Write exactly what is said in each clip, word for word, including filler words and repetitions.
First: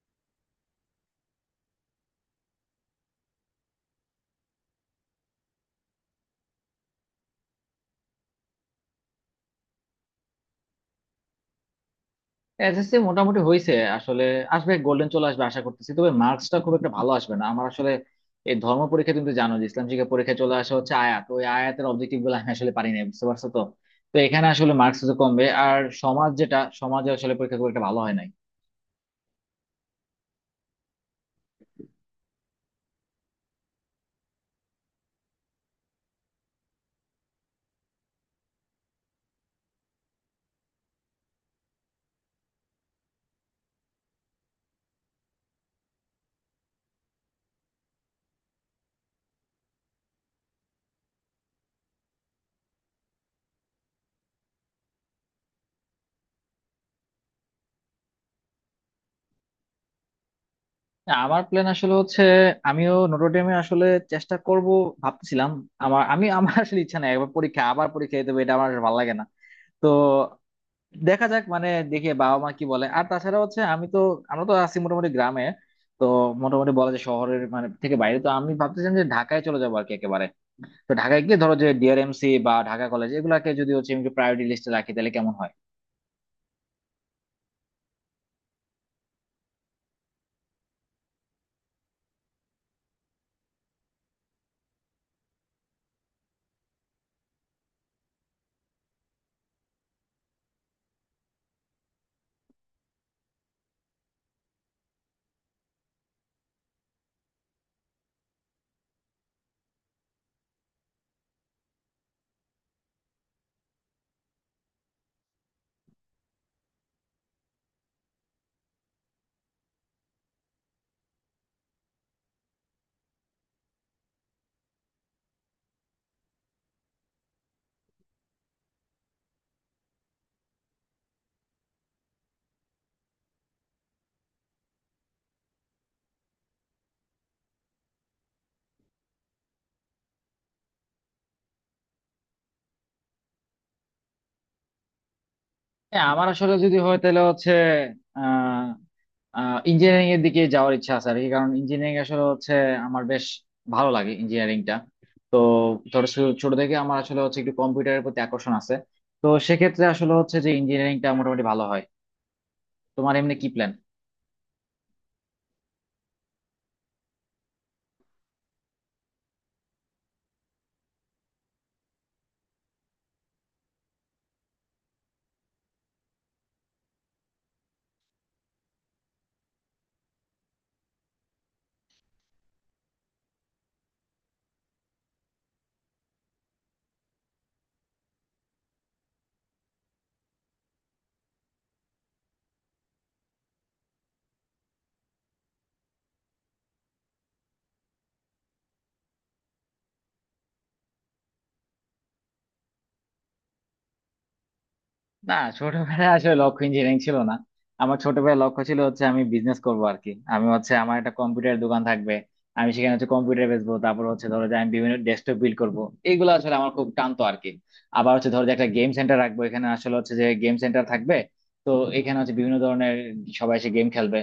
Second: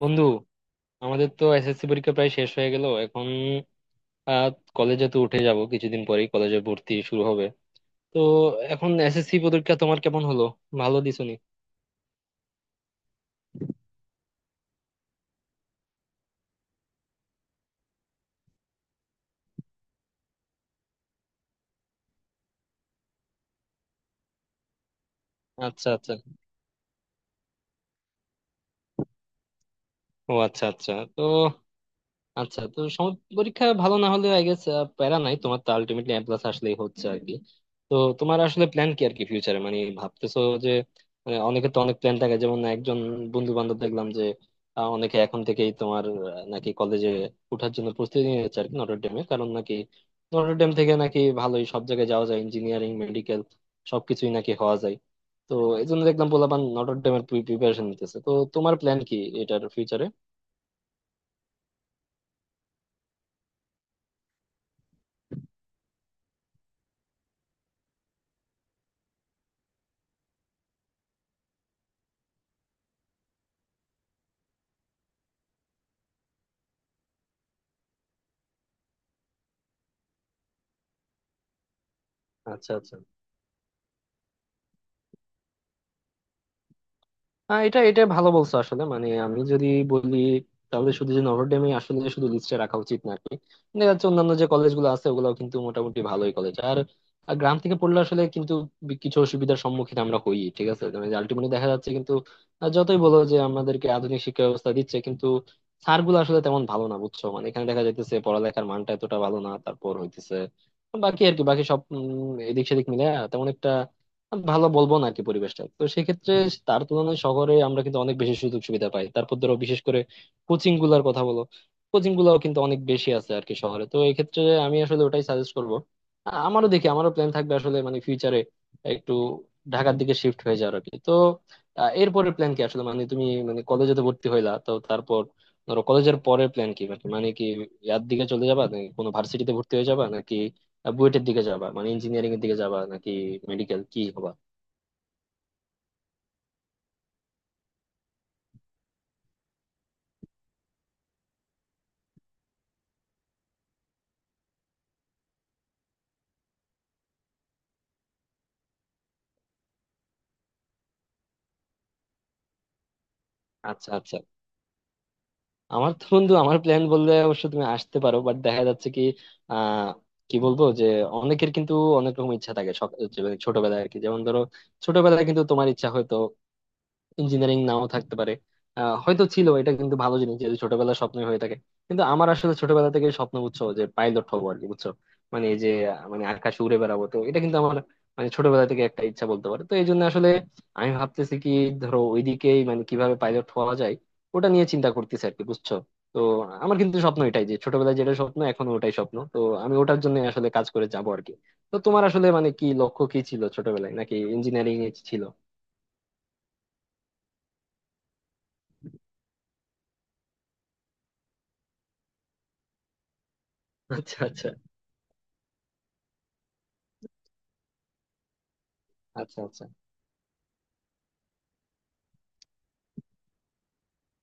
বন্ধু, আমাদের তো এসএসসি পরীক্ষা প্রায় শেষ হয়ে গেল এখন। আহ, কলেজে তো উঠে যাব, কিছুদিন পরেই কলেজে ভর্তি শুরু হবে। তো এখন এসএসসি পরীক্ষা তোমার কেমন হলো? ভালো দিছনি? এসএসসি মোটামুটি হয়েছে আসলে। আসবে, গোল্ডেন চলে আসবে আশা করতেছি, তবে মার্কসটা খুব একটা ভালো আসবে না আমার আসলে। এই ধর্ম পরীক্ষা, তুমি তো জানো যে ইসলাম শিক্ষা পরীক্ষায় চলে আসা হচ্ছে আয়াত, ওই আয়াতের অবজেক্টিভ গুলো আমি আসলে পারি না, বুঝতে পারছো তো। তো এখানে আসলে মার্কস তো কমবে, আর আচ্ছা, আচ্ছা। সমাজ, যেটা সমাজে আসলে পরীক্ষা খুব একটা ভালো হয় নাই। ও আচ্ছা, আচ্ছা। তো আচ্ছা, তো সম- পরীক্ষা ভালো না হলে আই গেস প্যারা নাই, তোমার তো আলটিমেটলি এ প্লাস আসলেই হচ্ছে আর কি। তো তোমার আসলে প্ল্যান কি আর কি ফিউচারে, মানে ভাবতেছো যে মানে অনেকে তো অনেক প্ল্যান থাকে, যেমন একজন বন্ধু বান্ধব দেখলাম যে আহ, অনেকে এখন থেকেই তোমার আহ, নাকি কলেজে ওঠার জন্য প্রস্তুতি নিয়ে যাচ্ছে আর কি, নটর ডেমে, কারণ নাকি নটর ডেম থেকে নাকি ভালোই সব জায়গায় যাওয়া যায়, ইঞ্জিনিয়ারিং, মেডিকেল, সবকিছুই নাকি হওয়া যায়। তো এই জন্য দেখলাম পোলাপান নটর ডেমের প্রিপারেশন নিতেছে। তো তোমার প্ল্যান কি এটার ফিউচারে? না, আমার প্ল্যান আসলে হচ্ছে আমিও নোটোডেমে আসলে চেষ্টা করব, ভাবছিলাম। আমার আমি আমার আসলে ইচ্ছা নাই একবার পরীক্ষা আবার পরীক্ষা দিতে হবে, এটা আমার ভালো লাগে না। তো দেখা যাক, মানে দেখি বাবা মা কি বলে। আর তাছাড়া হচ্ছে আমি তো, আমরা তো আছি মোটামুটি গ্রামে। তো মোটামুটি বলা যায় শহরের মানে থেকে বাইরে, তো আমি ভাবতেছিলাম যে ঢাকায় চলে যাবো আর কি একেবারে। তো ঢাকায় গিয়ে ধরো যে ডিআরএমসি বা আচ্ছা, ঢাকা আচ্ছা। কলেজ, এগুলাকে যদি হচ্ছে আমি প্রায়োরিটি লিস্টে রাখি তাহলে কেমন হয়? আহ, এটা, এটা ভালো বলছো আসলে, মানে আমি যদি বলি তাহলে শুধু যে নভরডেমে আসলে শুধু লিস্টে রাখা উচিত না আর কি। দেখা যাচ্ছে অন্যান্য যে কলেজগুলো আছে ওগুলাও কিন্তু মোটামুটি ভালোই কলেজ। আর আর গ্রাম থেকে পড়লে আসলে কিন্তু বি- কিছু অসুবিধার সম্মুখীন আমরা হই। ঠিক আছে, মানে আলটিমেটলি দেখা যাচ্ছে কিন্তু আহ, যতই বলো যে আমাদেরকে আধুনিক শিক্ষা ব্যবস্থা দিচ্ছে, কিন্তু স্যারগুলো আসলে তেমন ভালো না, বুঝছো? মানে এখানে দেখা যাইতেছে পড়ালেখার মানটা এতটা ভালো না। তারপর হইতেছে বাকি, আর কি বাকি সব উম, এদিক সেদিক মিলে তেমন একটা ভালো বলবো না আর কি, পরিবেশটা তো সেক্ষেত্রে। তার তুলনায় শহরে আমরা কিন্তু অনেক বেশি সুযোগ সুবিধা পাই। তারপর ধরো, বিশেষ করে কোচিং গুলার কথা বলো, কোচিং গুলাও কিন্তু অনেক বেশি আছে আর কি শহরে, তো এই ক্ষেত্রে আমি আসলে ওটাই সাজেস্ট করব। আ- আমারও দেখি আমারও প্ল্যান থাকবে আসলে মানে ফিউচারে একটু ঢাকার দিকে শিফট হয়ে যাওয়ার আর কি। তো আ, এরপরের প্ল্যান কি আসলে, মানে তুমি, মানে কলেজে তো ভর্তি হইলা, তো তারপর ধরো কলেজের পরের প্ল্যান কি, মানে মানে কি ইয়ার দিকে চলে যাবা নাকি কোনো ভার্সিটিতে ভর্তি হয়ে যাবা নাকি বুয়েটের দিকে যাবা, মানে ইঞ্জিনিয়ারিং এর দিকে যাবা নাকি মেডিকেল কি হবা? হ্যাঁ, আমার আসলে যদি হয় তাহলে হচ্ছে আহ ইঞ্জিনিয়ারিং এর দিকে যাওয়ার ইচ্ছা আছে আর কি। কারণ ইঞ্জিনিয়ারিং আসলে হচ্ছে আমার বেশ ভালো লাগে ইঞ্জিনিয়ারিংটা। ধরো শু- ছোট থেকে আমার আসলে হচ্ছে একটু কম্পিউটারের প্রতি আকর্ষণ আছে। তো সেক্ষেত্রে আসলে হচ্ছে যে ইঞ্জিনিয়ারিংটা মোটামুটি ভালো হয়। তোমার এমনি কি প্ল্যান? আচ্ছা, আচ্ছা। আমার তো বন্ধু আমার প্ল্যান বললে অবশ্য তুমি আসতে পারো, বাট দেখা যাচ্ছে কি আহ কি বলবো যে অনেকের কিন্তু অনেক রকম ইচ্ছা থাকে সক- যে ছোটবেলায় আর কি, যেমন ধরো ছোটবেলায় কিন্তু তোমার ইচ্ছা হয়তো ইঞ্জিনিয়ারিং নাও থাকতে পারে, আহ, হয়তো ছিল, এটা কিন্তু ভালো জিনিস যদি ছোটবেলার স্বপ্ন হয়ে থাকে। কিন্তু আমার আসলে ছোটবেলা থেকে স্বপ্ন, বুঝছো, যে পাইলট হবো আর কি, বুঝছো, মানে এই যে আহ, মানে আকাশে উড়ে বেড়াবো। তো এটা কিন্তু আমার মানে ছোটবেলা থেকে একটা ইচ্ছা বলতে পারে। তো এই জন্য আসলে আমি ভাবতেছি কি ধরো ওইদিকেই, মানে কিভাবে পাইলট হওয়া যায় ওটা নিয়ে চিন্তা করতেছি আর কি, বুঝছো। তো আমার কিন্তু স্বপ্ন এটাই যে ছোটবেলায় যেটা স্বপ্ন এখন ওটাই স্বপ্ন। তো আমি ওটার জন্য আসলে কাজ করে যাবো আর কি। তো তোমার আসলে মানে কি লক্ষ্য কি ছিল ছোটবেলায়, নাকি ইঞ্জিনিয়ারিং এ ছিল? না, ছোটবেলায় আসলে লক্ষ্য ইঞ্জিনিয়ারিং ছিল না। আমার ছোটবেলায় লক্ষ্য ছিল হচ্ছে আমি বিজনেস করবো আর কি। আমি হচ্ছে আমার একটা কম্পিউটার দোকান থাকবে, আমি সেখানে হচ্ছে কম্পিউটার বেচবো। তারপর আচ্ছা, হচ্ছে ধরো আচ্ছা। যে আমি বিভিন্ন ডেস্কটপ বিল্ড করবো, এইগুলো আসলে আমার খুব টানতো আর কি। আবার হচ্ছে ধরো যে একটা গেম সেন্টার আচ্ছা, রাখবো, আচ্ছা। এখানে আসলে হচ্ছে যে গেম সেন্টার থাকবে। তো এখানে হচ্ছে বিভিন্ন ধরনের, সবাই এসে গেম খেলবে।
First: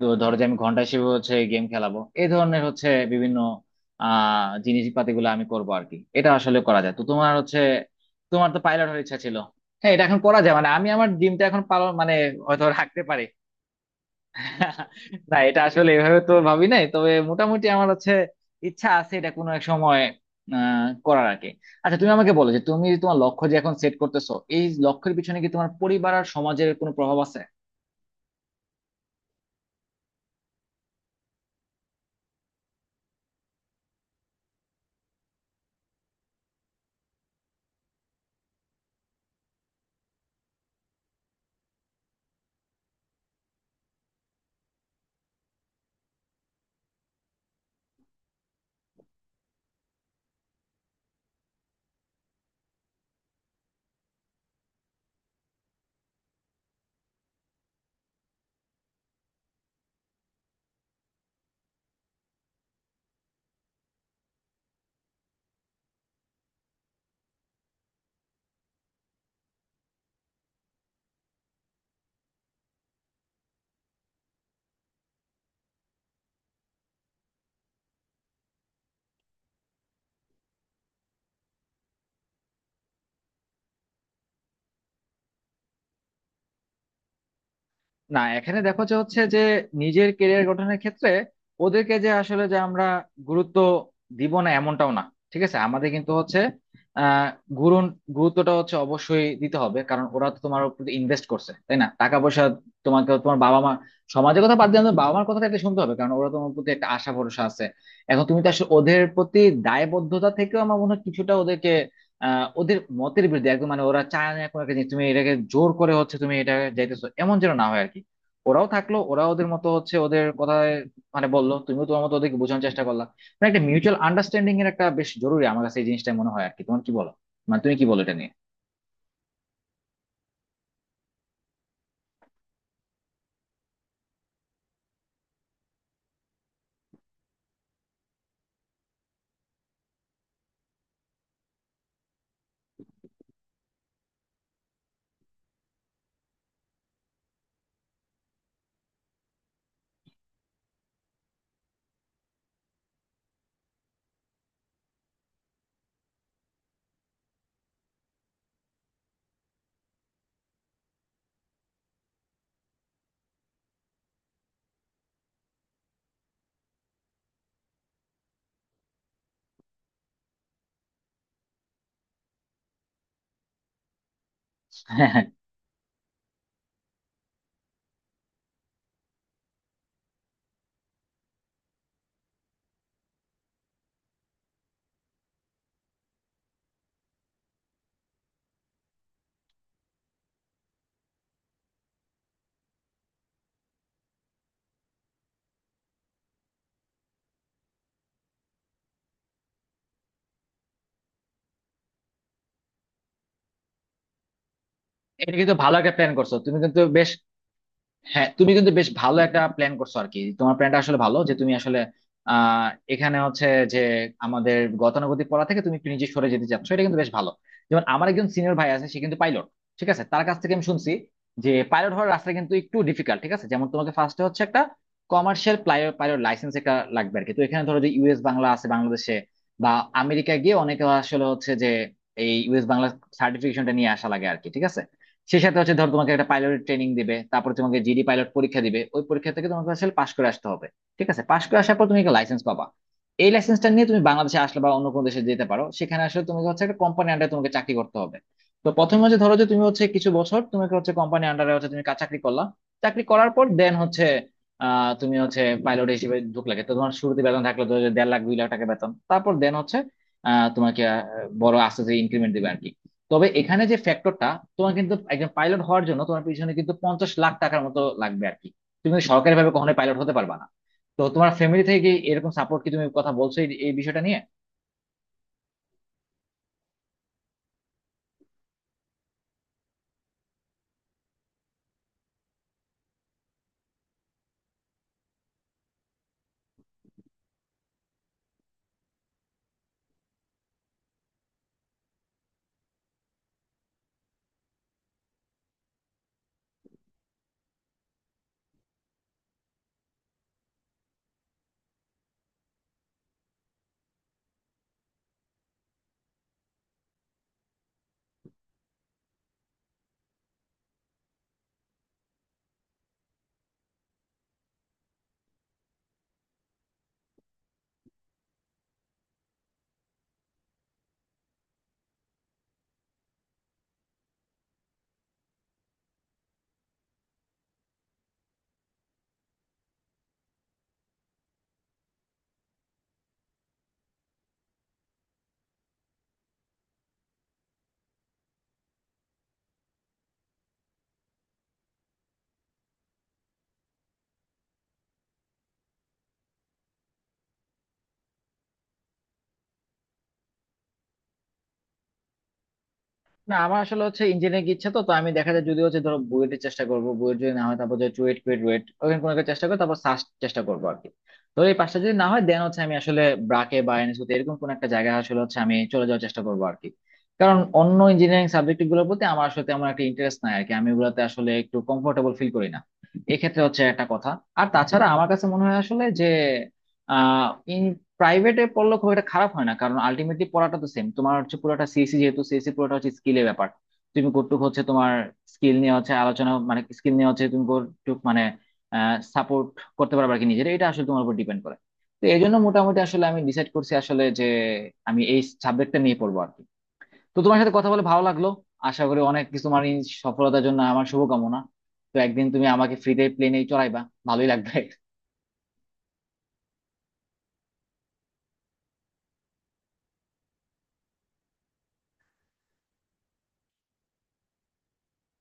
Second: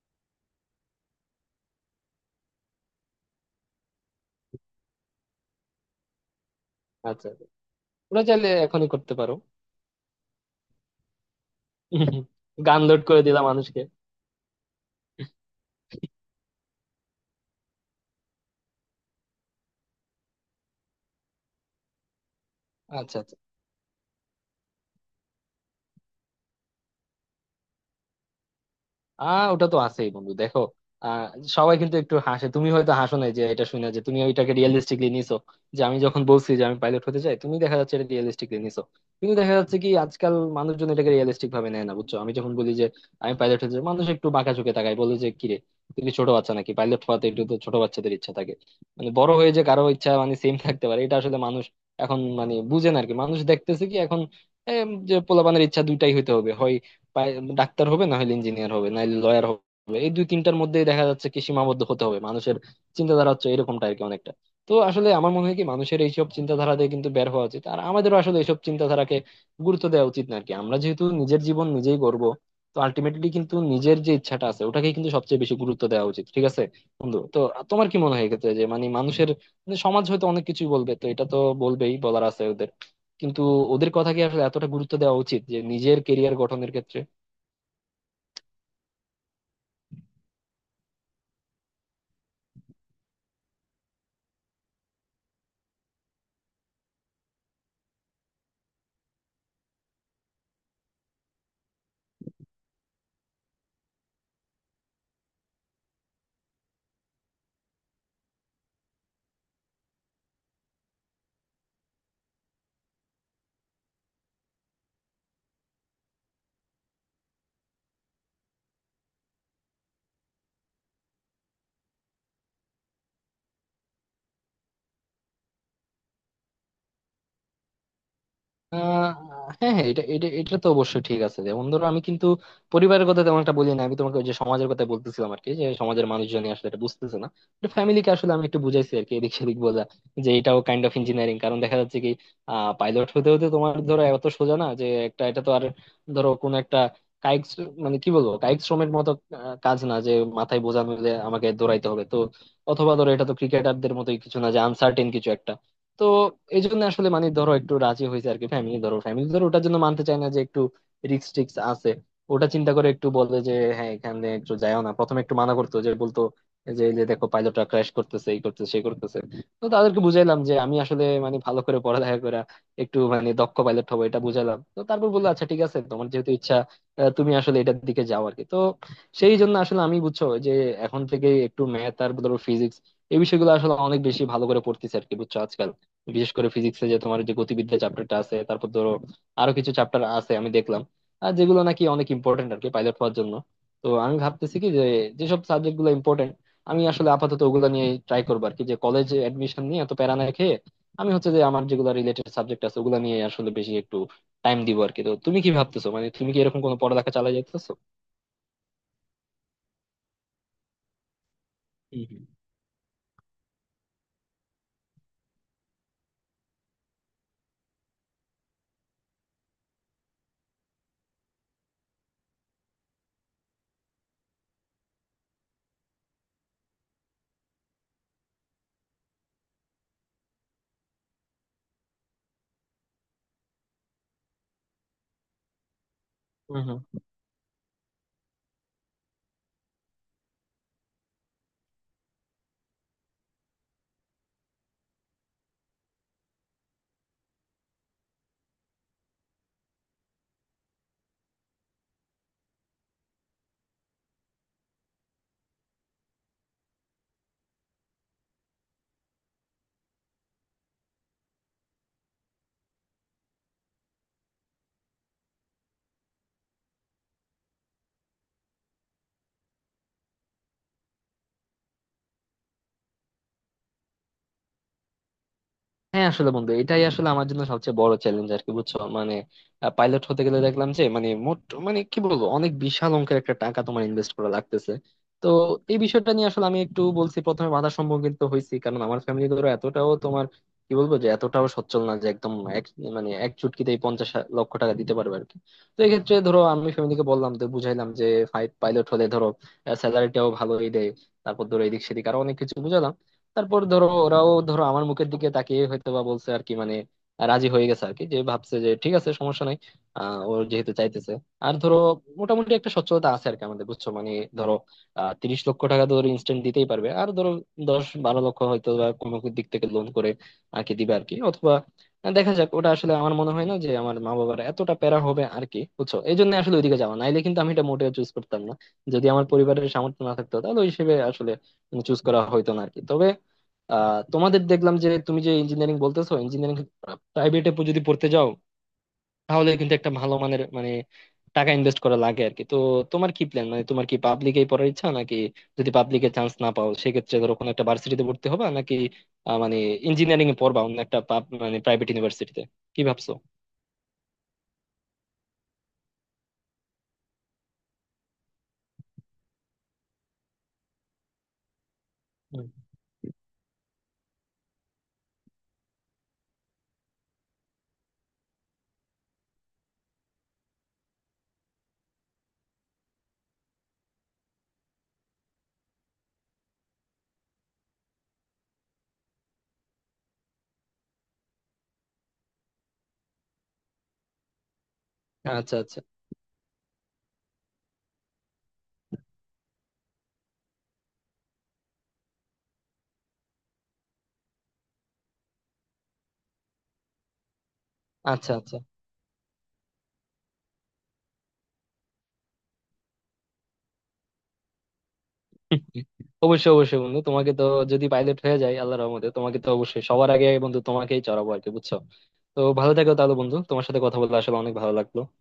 তো ধরো যে আমি ঘন্টা হিসেবে হচ্ছে গেম খেলাবো, এই ধরনের হচ্ছে বিভিন্ন আহ জিনিসপাতিগুলো আমি করবো আর কি। এটা আসলে করা যায় তো। আচ্ছা, তোমার আচ্ছা। হচ্ছে, ওটা তোমার চাইলে তো পাইলট এখনই হওয়ার করতে ইচ্ছা পারো। ছিল, হ্যাঁ এটা এখন করা যায়, মানে আমি আমার ড্রিমটা এখন পালন মানে হয়তো গান রাখতে লোড করে পারি। দিলাম মানুষকে। না, এটা আসলে এভাবে তো ভাবি নাই, তবে মোটামুটি আমার হচ্ছে ইচ্ছা আছে এটা কোনো এক সময় আহ করার আর কি। আচ্ছা, তুমি আমাকে বলো যে তুমি তোমার আচ্ছা, আচ্ছা। লক্ষ্য যে এখন সেট করতেছো, এই লক্ষ্যের পিছনে কি তোমার পরিবার আর সমাজের কোনো প্রভাব আছে? আহ ওটা তো আছেই বন্ধু, দেখো আহ সবাই কিন্তু একটু হাসে, তুমি হয়তো হাসো না, যে এটা শুনে যে তুমি ওইটাকে রিয়েলিস্টিকলি নিছো, যে আমি যখন বলছি যে আমি পাইলট হতে চাই, তুমি দেখা যাচ্ছে এটা রিয়েলিস্টিকলি নিছো। কিন্তু দেখা যাচ্ছে কি আজকাল মানুষজন এটাকে রিয়েলিস্টিক ভাবে নেয় না, বুঝছো। আমি যখন বলি যে আমি পাইলট হতে চাই, মানুষ একটু বাঁকা চোখে তাকায়, বলে যে কিরে তুই কি ছোট বাচ্চা নাকি, পাইলট হওয়াতে একটু তো ছোট বাচ্চাদের ইচ্ছা থাকে, মানে বড় হয়ে যে কারো ইচ্ছা মানে সেম থাকতে পারে এটা আসলে মানুষ এখন মানে বুঝে না আর কি। মানুষ দেখতেছে কি এখন এম, যে পোলাপানের ইচ্ছা দুইটাই হইতে হবে, হয় পাই- ডাক্তার হবে, না হলে ইঞ্জিনিয়ার হবে, নাহলে লয়ার হবে। এই দুই তিনটার মধ্যেই দেখা যাচ্ছে কি সীমাবদ্ধ হতে হবে, মানুষের চিন্তাধারা হচ্ছে এরকমটা আর কি অনেকটা। তো আসলে আমার মনে হয় কি মানুষের এইসব চিন্তাধারা থেকে কিন্তু বের হওয়া উচিত, আর আমাদেরও আসলে এইসব চিন্তাধারাকে গুরুত্ব দেওয়া উচিত না আর কি। আমরা যেহেতু নিজের জীবন নিজেই গড়বো, তো আলটিমেটলি কিন্তু নিজের যে ইচ্ছাটা আছে ওটাকে কিন্তু সবচেয়ে বেশি গুরুত্ব দেওয়া উচিত, ঠিক আছে বন্ধু। তো তোমার কি মনে হয় এক্ষেত্রে যে মানে মানুষের, মানে সমাজ হয়তো অনেক কিছুই বলবে, তো এটা তো বলবেই, বলার আছে ওদের। কিন্তু ওদের কথা কি আসলে এতটা গুরুত্ব দেওয়া উচিত যে নিজের কেরিয়ার গঠনের ক্ষেত্রে? না, এখানে দেখো যে হচ্ছে যে নিজের কেরিয়ার গঠনের ক্ষেত্রে ওদেরকে যে আসলে যে আমরা গুরুত্ব দিব না, এমনটাও না। ঠিক আছে, আমাদের কিন্তু হচ্ছে আহ গুরুন- গুরুত্বটা হচ্ছে অবশ্যই দিতে হবে, কারণ ওরা তো তোমার প্রতি ইনভেস্ট করছে, তাই না? টাকা পয়সা তোমাকে তোমার বাবা মা। সমাজের কথা বাদ দিয়ে আমাদের বাবা মার কথাটা একটা শুনতে হবে, কারণ ওরা তোমার প্রতি একটা আশা ভরসা আছে। এখন তুমি তো আসলে ওদের প্রতি দায়বদ্ধতা থেকেও আমার মনে হয় কিছুটা ওদেরকে আহ ওদের মতের বিরুদ্ধে একদম, মানে ওরা চায় না কোনো একটা জিনিস, তুমি এটাকে জোর করে হচ্ছে তুমি এটা যাইতেছো, এমন যেন না হয় আর কি। ওরাও থাকলো, ওরা ওদের মতো হচ্ছে ওদের কথায় মানে বললো, তুমিও তোমার মতো ওদেরকে বোঝানোর চেষ্টা করলা। মানে একটা মিউচুয়াল আন্ডারস্ট্যান্ডিং এর একটা বেশ জরুরি আমার কাছে এই জিনিসটা মনে হয় আর কি। তোমার কি বলো, মানে তুমি কি বলো এটা নিয়ে? আহ হ্যাঁ, হ্যাঁ, এটা এটা এটা তো অবশ্যই ঠিক আছে। যেমন ধরো আমি কিন্তু পরিবারের কথা তেমন একটা বলি না, আমি তোমাকে ওই যে সমাজের কথা বলতেছিলাম আর কি, যে সমাজের মানুষজন আসলে এটা বুঝতেছে না। ফ্যামিলিকে আসলে আমি একটু বুঝাইছি আর কি, এদিক সেদিক বোঝা যে এটাও কাইন্ড অফ ইঞ্জিনিয়ারিং, কারণ দেখা যাচ্ছে কি আহ পাইলট হতে হতে তোমার ধরো এত সোজা না যে একটা, এটা তো আর ধরো কোন একটা কায়িক শ্র- মানে কি বলবো কায়িক শ্রমের মতো আহ, কাজ না যে মাথায় বোঝা নিলে আমাকে দৌড়াইতে হবে। তো অথবা ধরো এটা তো ক্রিকেটারদের মতোই কিছু না যে আনসার্টেন কিছু একটা। তো এই জন্য আসলে মানে ধরো একটু রাজি হয়েছে আর কি ফ্যামিলি ধরো ফ্যামিলি ধরো ওটার জন্য মানতে চায় না যে একটু রিক্স টিক্স আছে ওটা চিন্তা করে একটু বলে যে হ্যাঁ এখানে একটু যাও না। প্রথমে একটু মানা করতো, যে বলতো যে এই যে দেখো পাইলটরা ক্র্যাশ করতেছে, এই করতেছে সেই করতেছে। তো তাদেরকে বুঝাইলাম যে আমি আসলে মানে ভালো করে পড়ালেখা করে একটু মানে দক্ষ পাইলট হবো, এটা বুঝাইলাম। তো হ্যাঁ, তারপর হ্যাঁ, বললো আচ্ছা ঠিক আছে তোমার যেহেতু ইচ্ছা আহ, তুমি আসলে এটার দিকে যাও আর কি। তো সেই জন্য আসলে আমি, বুঝছো যে এখন থেকে একটু ম্যাথ আর ধরো ফিজিক্স, এই বিষয়গুলো আসলে অনেক বেশি ভালো করে পড়তেছি আর কি, বুঝছো, আজকাল। বিশেষ করে ফিজিক্সে যে তোমার যে গতিবিদ্যা চ্যাপ্টারটা আছে, তারপর ধরো আরো কিছু চ্যাপ্টার আছে আমি দেখলাম, আর যেগুলো নাকি অনেক ইম্পর্টেন্ট আর কি পাইলট হওয়ার জন্য। তো আমি ভাবতেছি কি যে যেসব সাবজেক্ট গুলো ইম্পর্টেন্ট আমি আসলে আপাতত ওগুলো নিয়ে ট্রাই করবো আর কি, যে কলেজ এডমিশন নিয়ে এত প্যারা না খেয়ে আমি হচ্ছে যে আমার যেগুলো রিলেটেড সাবজেক্ট আছে ওগুলো নিয়ে আসলে বেশি একটু টাইম দিব আর কি। তো এটা তুমি কি কিন্তু ভালো ভাবতেছো, একটা মানে প্ল্যান তুমি করছো কি তুমি এরকম কোনো কিন্তু বেশ। পড়ালেখা চালাই যাইতেছো? হ্যাঁ, তুমি কিন্তু বেশ ভালো একটা প্ল্যান করছো আর কি। তোমার প্ল্যানটা আসলে ভালো যে তুমি আসলে হুম। আহ এখানে হচ্ছে যে আমাদের গতানুগতিক পড়া থেকে তুমি একটু নিজে সরে যেতে চাচ্ছ, এটা কিন্তু বেশ ভালো। যেমন আমার একজন সিনিয়র ভাই আছে, সে কিন্তু পাইলট। ঠিক আছে, তার কাছ থেকে আমি শুনছি যে পাইলট হওয়ার রাস্তা কিন্তু একটু ডিফিকাল্ট। ঠিক আছে, যেমন তোমাকে ফার্স্টে হচ্ছে একটা কমার্শিয়াল পাইলট লাইসেন্স একটা লাগবে আর কি। তো এখানে ধরো যে ইউএস বাংলা আছে বাংলাদেশে, বা আমেরিকা গিয়ে অনেকে আসলে হচ্ছে যে এই ইউএস বাংলা সার্টিফিকেশনটা নিয়ে আসা লাগে আর কি। ঠিক আছে, সে সাথে হচ্ছে ধর তোমাকে একটা পাইলট ট্রেনিং হুম। দিবে, তারপর তোমাকে জিডি পাইলট পরীক্ষা দিবে, ওই পরীক্ষা থেকে তোমাকে আসলে পাশ করে আসতে হবে। ঠিক আছে, পাশ করে আসার পর তুমি একটা লাইসেন্স পাবা। এই লাইসেন্সটা নিয়ে তুমি বাংলাদেশে আসলে বা অন্য কোনো দেশে যেতে পারো, সেখানে আসলে তোমাকে হচ্ছে একটা কোম্পানি আন্ডারে তোমাকে চাকরি করতে হবে। তো প্রথমে হচ্ছে ধরো যে তুমি হচ্ছে কিছু বছর তোমাকে হচ্ছে কোম্পানি আন্ডারে হচ্ছে তুমি কাজ চাকরি করলা। চাকরি করার পর দেন হচ্ছে আহ তুমি হচ্ছে পাইলট হিসেবে ঢুকলাকে, তো তোমার শুরুতে বেতন থাকলো ধরো যে দেড় লাখ দুই লাখ টাকা বেতন। তারপর দেন হচ্ছে আহ তোমাকে আহ, বড় আস্তে আস্তে ইনক্রিমেন্ট দিবে আর কি। তবে এখানে যে ফ্যাক্টরটা, তোমার কিন্তু একজন পাইলট হওয়ার জন্য তোমার পিছনে কিন্তু পঞ্চাশ লাখ টাকার মতো লাগবে আর কি। তুমি সরকারি ভাবে কখনোই পাইলট হতে পারবা না। তো তোমার ফ্যামিলি থেকে কি এরকম সাপোর্ট, কি তুমি কথা বলছো এই এই বিষয়টা নিয়ে? হ্যাঁ আসলে বন্ধু এটাই আসলে আমার জন্য সবচেয়ে বড় চ্যালেঞ্জ আর কি, বুঝছো মানে পাইলট হতে গেলে দেখলাম যে মানে মোট মানে কি বলবো অনেক বিশাল অঙ্কের একটা টাকা তোমার ইনভেস্ট করা লাগতেছে। তো এই বিষয়টা নিয়ে আসলে আমি একটু বলছি, প্রথমে বাধার সম্মুখীন তো হয়েছি, কারণ আমার ফ্যামিলি ধরো এতটাও তোমার কি বলবো যে এতটাও সচ্ছল না যে একদম এক মানে এক চুটকিতেই পঞ্চাশ লক্ষ টাকা দিতে পারবে আর কি। তো এক্ষেত্রে ধরো আমি ফ্যামিলিকে বললাম, তো বুঝাইলাম যে ফাইভ পাইলট হলে ধরো স্যালারিটাও ভালোই দেয়। তারপর ধরো এদিক সেদিক আরো অনেক কিছু বুঝালাম। তারপর ধরো ওরাও ধরো আমার মুখের দিকে তাকিয়ে হয়তো বা বলছে আর কি, মানে রাজি হয়ে গেছে আর কি, যে ভাবছে যে ঠিক আছে সমস্যা নাই আহ ওর যেহেতু চাইতেছে। আর ধরো মোটামুটি একটা সচ্ছলতা আছে আর কি আমাদের, বুঝছো মানে ধরো আহ তিরিশ লক্ষ টাকা ধরো ইনস্ট্যান্ট দিতেই পারবে, আর ধরো দশ বারো লক্ষ হয়তো বা কোনো দিক থেকে লোন করে আর কি দিবে আর কি, অথবা দেখা যাক। ওটা আসলে আমার মনে হয় না যে আমার মা বাবার এতটা প্যারা হবে আর কি, বুঝছো, এই জন্য আসলে ওইদিকে যাওয়া, নাইলে কিন্তু আমি এটা মোটেও চুজ করতাম না। যদি আমার পরিবারের সামর্থ্য না থাকতো তাহলে ওই হিসেবে আসলে চুজ করা হইতো না আর কি। তবে আহ তোমাদের দেখলাম যে তুমি যে ইঞ্জিনিয়ারিং বলতেছো, ইঞ্জিনিয়ারিং প্রাইভেটে যদি পড়তে যাও তাহলে কিন্তু একটা ভালো মানের মানে টাকা ইনভেস্ট করা লাগে আর কি। তো তোমার কি প্ল্যান, মানে তোমার কি পাবলিকেই পড়ার ইচ্ছা, নাকি যদি পাবলিকে চান্স না পাও সেক্ষেত্রে ধরো কোনো একটা ভার্সিটিতে ভর্তি হবা নাকি আহ, মানে ইঞ্জিনিয়ারিং এ পড়বা অন্য একটা pub- মানে প্রাইভেট ইউনিভার্সিটিতে, কি ভাবছো? না, আমার আসলে হচ্ছে ইঞ্জিনিয়ারিং ইচ্ছা। তো তো আমি দেখা যায় যদি হচ্ছে ধরো বুয়েটের চেষ্টা করবো, বুয়েট যদি না হয় তারপর যে চুয়েট, কুয়েট, রুয়েট ওখানে কোনো একটা চেষ্টা করবো, তারপর সাস্ট চেষ্টা করবো আর কি। তো এই পাঁচটা যদি না হয় দেন হুম। হচ্ছে আমি আসলে ব্রাকে বা এনএসইউতে এরকম কোনো একটা জায়গায় আসলে হচ্ছে আমি চলে যাওয়ার চেষ্টা করবো আর কি। কারণ অন্য ইঞ্জিনিয়ারিং সাবজেক্ট গুলোর প্রতি আমার আসলে তেমন একটা ইন্টারেস্ট নাই আর কি, আমি ওগুলাতে আসলে একটু কমফোর্টেবল ফিল করি না। এক্ষেত্রে হচ্ছে একটা কথা। আর তাছাড়া আমার কাছে মনে হয় আসলে যে প্রাইভেটে পড়লে খুব একটা খারাপ হয় না, কারণ আলটিমেটলি পড়াটা তো সেম। তোমার হচ্ছে পুরোটা সিএসসি, যেহেতু সিএসসি পুরোটা হচ্ছে স্কিলের ব্যাপার। তুমি কতটুকু হচ্ছে তোমার স্কিল আচ্ছা, নিয়ে আচ্ছা। হচ্ছে আলোচনা, মানে স্কিল নিয়ে হচ্ছে তুমি কতটুকু মানে সাপোর্ট করতে পারবে আর কি নিজের, এটা আসলে তোমার উপর ডিপেন্ড করে। তো এই জন্য মোটামুটি আসলে আমি ডিসাইড করছি আসলে যে আমি এই সাবজেক্টটা নিয়ে পড়বো আর কি। তো তোমার সাথে কথা বলে ভালো লাগলো। আচ্ছা, আচ্ছা। আশা করি অনেক কিছু তোমার এই সফলতার জন্য আমার শুভকামনা। তো একদিন তুমি আমাকে ফ্রিতে প্লেনে চড়াইবা, ভালোই লাগবে। অবশ্যই, অবশ্যই বন্ধু, তোমাকে তো যদি পাইলট হয়ে যায় আল্লাহ রহমতে তোমাকে তো অবশ্যই সবার আগে, বন্ধু তোমাকেই চড়াবো আর কি, বুঝছো। তো ভালো থাকো তাহলে বন্ধু, তোমার সাথে কথা বলতে আসলে অনেক ভালো লাগলো।